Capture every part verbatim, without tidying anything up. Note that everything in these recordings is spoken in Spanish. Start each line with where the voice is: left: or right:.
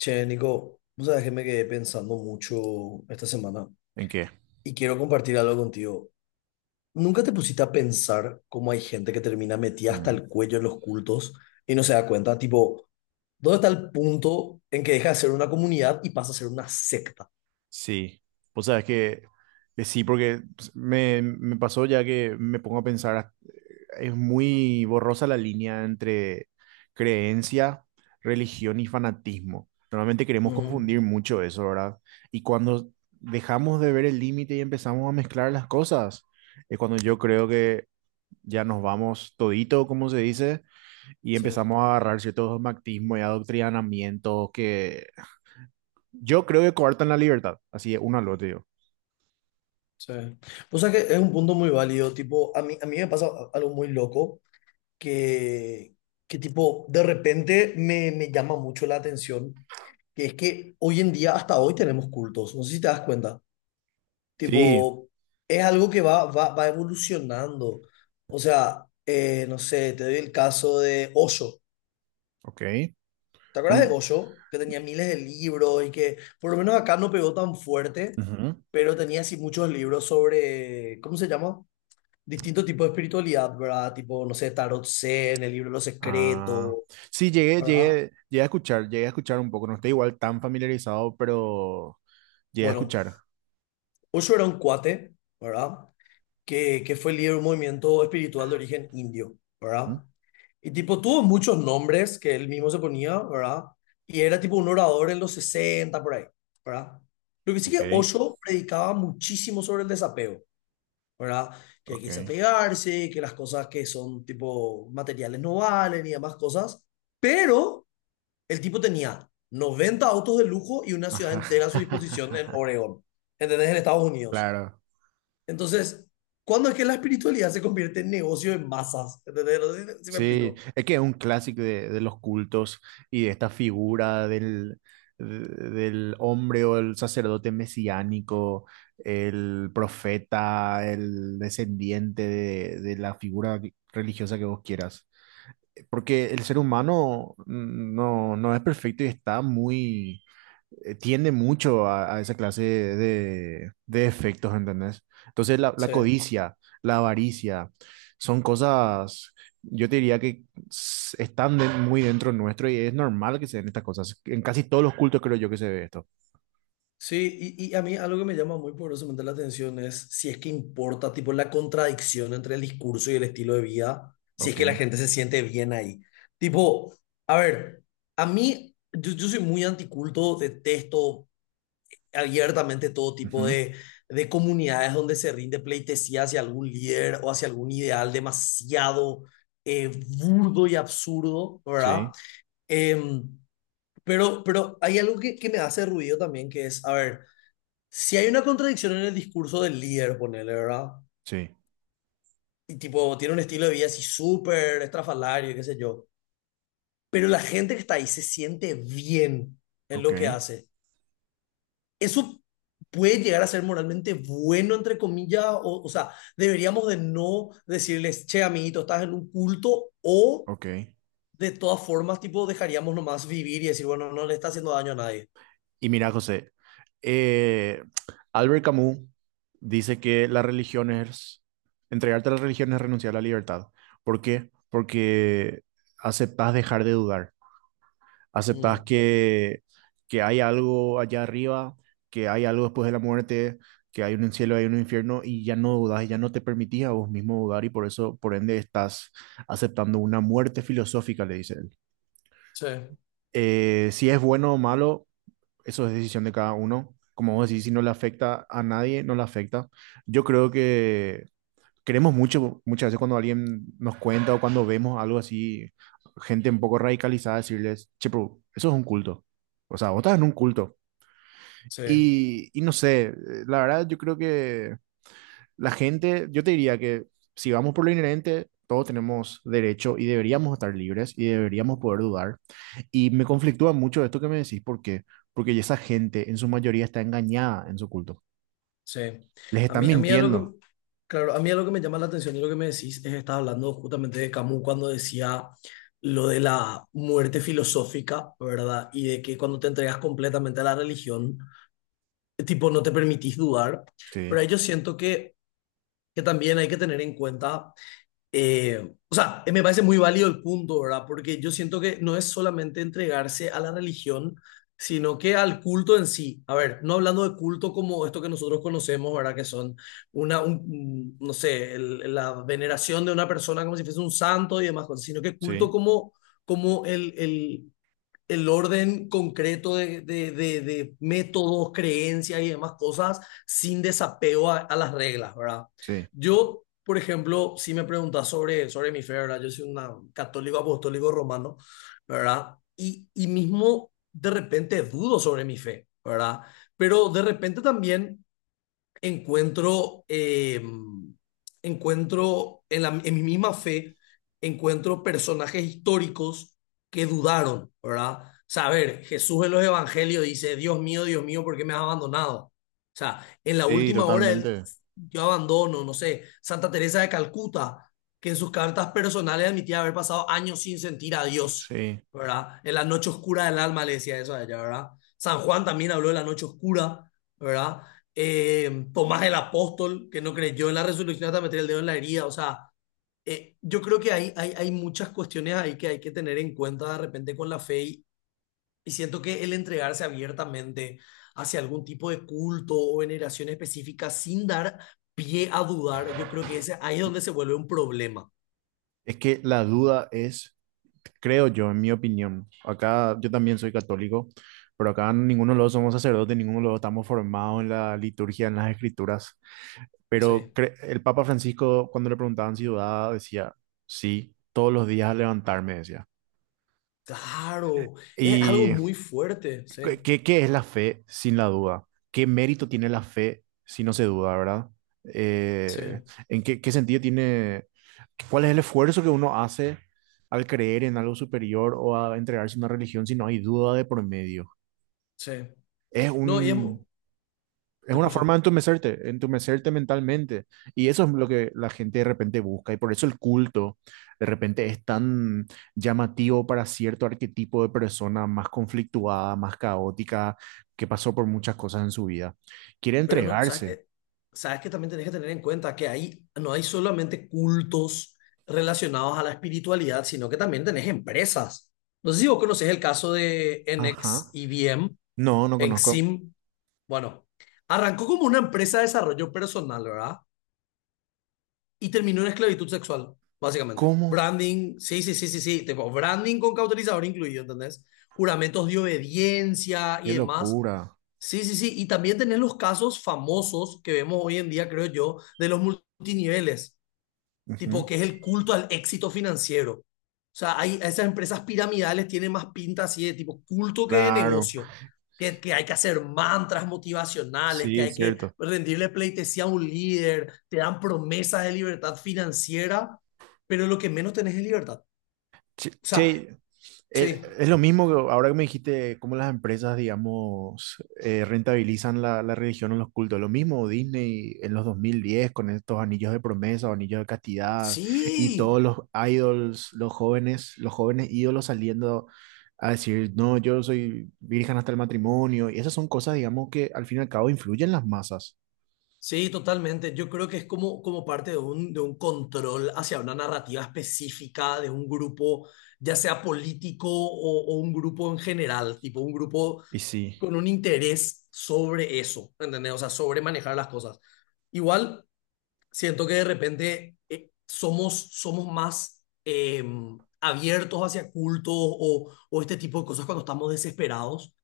left: Che, Nico, vos sabés que me quedé pensando mucho esta semana
right: ¿En qué?
left: y quiero compartir algo contigo. ¿Nunca te pusiste a pensar cómo hay gente que termina metida hasta
right: Mm.
left: el cuello en los cultos y no se da cuenta? Tipo, ¿dónde está el punto en que deja de ser una comunidad y pasa a ser una secta?
right: Sí. Pues sabes que, que eh, sí, porque pues, me, me pasó ya que me pongo a pensar, ah, es muy borrosa la línea entre creencia, religión y fanatismo. Normalmente queremos
left: Ujú,
right: confundir mucho eso, ¿verdad? Y cuando dejamos de ver el límite y empezamos a mezclar las cosas, es cuando yo creo que ya nos vamos todito, como se dice, y
left: sí,
right: empezamos a agarrar ciertos dogmatismos y adoctrinamientos que... Yo creo que coartan la libertad. Así es, uno al otro, digo.
left: sí. O sea que es un punto muy válido. Tipo, a mí, a mí me pasa algo muy loco que, que tipo, de repente me, me llama mucho la atención, que es que hoy en día, hasta hoy tenemos cultos, no sé si te das cuenta,
right: Sí,
left: tipo, es algo que va, va, va evolucionando. O sea, eh, no sé, te doy el caso de Osho.
right: ok.
left: ¿Te acuerdas de
right: Mm,
left: Osho? Que tenía miles de libros y que por lo menos acá no pegó tan fuerte,
right: ujú.
left: pero tenía así muchos libros sobre, ¿cómo se llama? Distintos tipos de espiritualidad, ¿verdad? Tipo, no sé, Tarot Zen, el libro de los secretos,
right: Ah, sí, llegué,
left: ¿verdad?
right: llegué, llegué a escuchar, llegué a escuchar un poco. No estoy igual tan familiarizado, pero llegué a
left: Bueno,
right: escuchar.
left: Osho era un cuate, ¿verdad? Que, que fue líder de un movimiento espiritual de origen indio,
right: Ujú.
left: ¿verdad? Y tipo, tuvo muchos nombres que él mismo se ponía, ¿verdad? Y era tipo un orador en los sesenta por ahí, ¿verdad? Lo que sí que
right: Ok.
left: Osho predicaba muchísimo sobre el desapego, ¿verdad? Que hay que
right: Ok.
left: desapegarse, que las cosas que son tipo materiales no valen y demás cosas. Pero el tipo tenía noventa autos de lujo y una ciudad
right: Ajá.
left: entera a su disposición en Oregón, ¿entendés? En Estados Unidos.
right: Claro.
left: Entonces, ¿cuándo es que la espiritualidad se convierte en negocio en masas? ¿Entendés? No sé si, si me
right: Sí,
left: explico.
right: es que es un clásico de, de los cultos y de esta figura del, de- del hombre o el sacerdote mesiánico, el profeta, el descendiente de, de la figura religiosa que vos quieras. Porque el ser humano no, no es perfecto y está muy, eh, tiende mucho a, a esa clase de, de efectos, ¿entendés? Entonces la, la
left: Sí.
right: codicia, la avaricia, son cosas, yo te diría que s- están de- muy dentro nuestro y es normal que se den estas cosas. En casi todos los cultos creo yo que se ve esto.
left: Sí, y, y a mí algo que me llama muy poderosamente la atención es si es que importa, tipo, la contradicción entre el discurso y el estilo de vida, si es
right: Ok.
left: que la gente se siente bien ahí. Tipo, a ver, a mí, yo, yo soy muy anticulto, detesto abiertamente todo tipo
right: Ujú.
left: de, de comunidades donde se rinde pleitesía hacia algún líder o hacia algún ideal demasiado eh, burdo y absurdo, ¿verdad?
right: Sí,
left: Em, pero, pero hay algo que, que me hace ruido también, que es, a ver, si hay una contradicción en el discurso del líder, ponele, ¿verdad?
right: sí.
left: Y tipo, tiene un estilo de vida así súper estrafalario, qué sé yo. Pero la gente que está ahí se siente bien en
right: Ok,
left: lo que hace. Eso puede llegar a ser moralmente bueno, entre comillas, o, o sea, deberíamos de no decirles, che, amiguito, estás en un culto, o
right: ok.
left: de todas formas, tipo, dejaríamos nomás vivir y decir, bueno, no le está haciendo daño a nadie.
right: Y mira, José, eh, Albert Camus dice que la religión es, entregarte a la religión es renunciar a la libertad. ¿Por qué? Porque aceptas dejar de dudar, aceptas
left: Mm,
right: que, que hay algo allá arriba, que hay algo después de la muerte, que hay un cielo, hay un infierno y ya no dudas, y ya no te permitís a vos mismo dudar y por eso, por ende, estás aceptando una muerte filosófica, le dice él.
left: sí,
right: Eh, si es bueno o malo, eso es decisión de cada uno. Como vos decís, si no le afecta a nadie, no le afecta. Yo creo que queremos mucho, muchas veces cuando alguien nos cuenta o cuando vemos algo así, gente un poco radicalizada, decirles, che, pero eso es un culto. O sea, vos estás en un culto.
left: sí,
right: Y, y no sé, eh, la verdad yo creo que la gente, yo te diría que si vamos por lo inherente, todos tenemos derecho y deberíamos estar libres y deberíamos poder dudar. Y me conflictúa mucho esto que me decís, ¿por qué? Porque esa gente en su mayoría está engañada en su culto.
left: sí.
right: Les
left: A
right: están
left: mí, a mí es lo
right: mintiendo.
left: que, claro, a mí es lo que me llama la atención y lo que me decís es, estaba hablando justamente de Camus cuando decía lo de la muerte filosófica, ¿verdad? Y de que cuando te entregas completamente a la religión, tipo, no te permitís dudar,
right: Sí,
left: pero ahí yo siento que, que también hay que tener en cuenta, eh, o sea, eh, me parece muy válido el punto, ¿verdad? Porque yo siento que no es solamente entregarse a la religión, sino que al culto en sí. A ver, no hablando de culto como esto que nosotros conocemos, ¿verdad? Que son una, un- un- no sé, el- la veneración de una persona como si fuese un santo y demás cosas, sino que
right: sí,
left: culto como, como el, el el orden concreto de, de, de, de métodos, creencias y demás cosas sin desapego a, a las reglas, ¿verdad?
right: sí,
left: Yo, por ejemplo, si me preguntas sobre, sobre mi fe, ¿verdad? Yo soy un católico apostólico romano, ¿verdad? Y, y mismo de repente dudo sobre mi fe, ¿verdad? Pero de repente también encuentro, eh, encuentro en, la- en mi misma fe, encuentro personajes históricos que dudaron, ¿verdad? O sea, a ver, Jesús en los evangelios dice, Dios mío, Dios mío, ¿por qué me has abandonado? O sea, en la
right: sí,
left: última hora él,
right: totalmente.
left: yo abandono, no sé, Santa Teresa de Calcuta, que en sus cartas personales admitía haber pasado años sin sentir a Dios,
right: Sí.
left: ¿verdad? En la noche oscura del alma le decía eso a ella, ¿verdad? San Juan también habló de la noche oscura, ¿verdad? eh, Tomás el apóstol, que no creyó en la resurrección hasta meter el dedo en la herida. O sea, eh, yo creo que hay, hay, hay muchas cuestiones ahí que hay que tener en cuenta de repente con la fe y, y siento que el entregarse abiertamente hacia algún tipo de culto o veneración específica sin dar pie a dudar, yo creo que ese, ahí es donde se vuelve un problema.
right: Es que la duda es, creo yo, en mi opinión, acá yo también soy católico, pero acá ninguno de los dos somos sacerdotes, ninguno de los dos estamos formados en la liturgia, en las escrituras. Pero
left: Sí,
right: cre- el Papa Francisco, cuando le preguntaban si dudaba, decía, sí, todos los días al levantarme, decía.
left: claro, es algo
right: ¿Y
left: muy fuerte, sí,
right: qué, qué- qué es la fe sin la duda? ¿Qué mérito tiene la fe si no se duda, verdad?
left: sí,
right: Eh, ¿en qué, qué sentido tiene, cuál es el esfuerzo que uno hace al creer en algo superior o a entregarse a una religión si no hay duda de por medio?
left: sí.
right: Es
left: No, y es
right: un
left: mu-
right: Es
left: Te
right: una
left: escucho.
right: forma de entumecerte, entumecerte mentalmente. Y eso es lo que la gente de repente busca. Y por eso el culto de repente es tan llamativo para cierto arquetipo de persona más conflictuada, más caótica, que pasó por muchas cosas en su vida. Quiere
left: Pero no, sabes
right: entregarse.
left: que, sabes que también tenés que tener en cuenta que ahí no hay solamente cultos relacionados a la espiritualidad, sino que también tenés empresas. No sé si vos conocés el caso de
right: Ajá.
left: N X I B M,
right: No, no conozco.
left: N X I M. Bueno, arrancó como una empresa de desarrollo personal, ¿verdad? Y terminó en esclavitud sexual, básicamente.
right: ¿Cómo?
left: Branding, sí, sí, sí, sí, sí, tipo branding con cauterizador incluido, ¿entendés? Juramentos de obediencia
right: Qué
left: y demás.
right: locura.
left: Sí, sí, sí. Y también tenés los casos famosos que vemos hoy en día, creo yo, de los multiniveles, tipo
right: Ujú.
left: que es el culto al éxito financiero. O sea, hay esas empresas piramidales tienen más pinta así de tipo culto que de
right: Claro.
left: negocio, que, que hay que hacer mantras motivacionales, que
right: Sí,
left: hay que
right: cierto.
left: rendirle pleitesía a un líder, te dan promesas de libertad financiera, pero lo que menos tenés es libertad. O
right: Che,
left: sea,
right: che, eh,
left: sí,
right: es lo mismo que ahora que me dijiste cómo las empresas, digamos, eh, rentabilizan la, la religión en los cultos. Lo mismo Disney en los dos mil diez con estos anillos de promesa o anillos de castidad y
left: sí,
right: todos los idols, los jóvenes, los jóvenes ídolos saliendo a decir, no, yo soy virgen hasta el matrimonio. Y esas son cosas, digamos, que al fin y al cabo influyen en las masas.
left: sí, totalmente. Yo creo que es como, como parte de un, de un control hacia una narrativa específica de un grupo, ya sea político o, o un grupo en general, tipo un grupo
right: Y sí,
left: con un interés sobre eso, ¿entendés? O sea, sobre manejar las cosas. Igual, siento que de repente eh, somos, somos más eh, abiertos hacia cultos o, o este tipo de cosas cuando estamos desesperados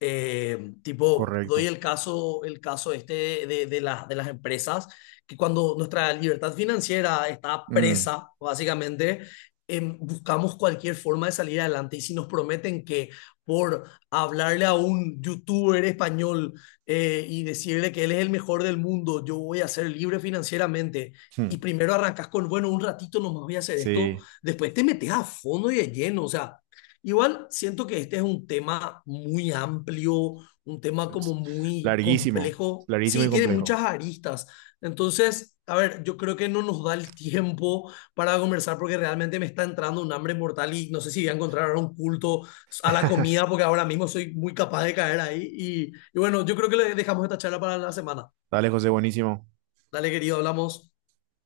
left: eh, tipo, doy
right: correcto.
left: el caso, el caso este de, de las- de las empresas, que cuando nuestra libertad financiera está
right: Mm,
left: presa, básicamente, em, buscamos cualquier forma de salir adelante. Y si nos prometen que por hablarle a un youtuber español eh, y decirle que él es el mejor del mundo, yo voy a ser libre financieramente.
right: hmm,
left: Y primero arrancas con, bueno, un ratito nomás voy a hacer esto,
right: sí,
left: después te metes a fondo y de lleno, o sea, igual siento que este es un tema muy amplio, un tema como
right: es
left: muy
right: larguísimo,
left: complejo.
right: larguísimo y
left: Sí, tiene
right: complejo.
left: muchas aristas. Entonces, a ver, yo creo que no nos da el tiempo para conversar porque realmente me está entrando un hambre mortal y no sé si voy a encontrar ahora un culto a la comida porque ahora mismo soy muy capaz de caer ahí. Y, y bueno, yo creo que le dejamos esta charla para la semana.
right: Dale, José, buenísimo.
left: Dale, querido, hablamos.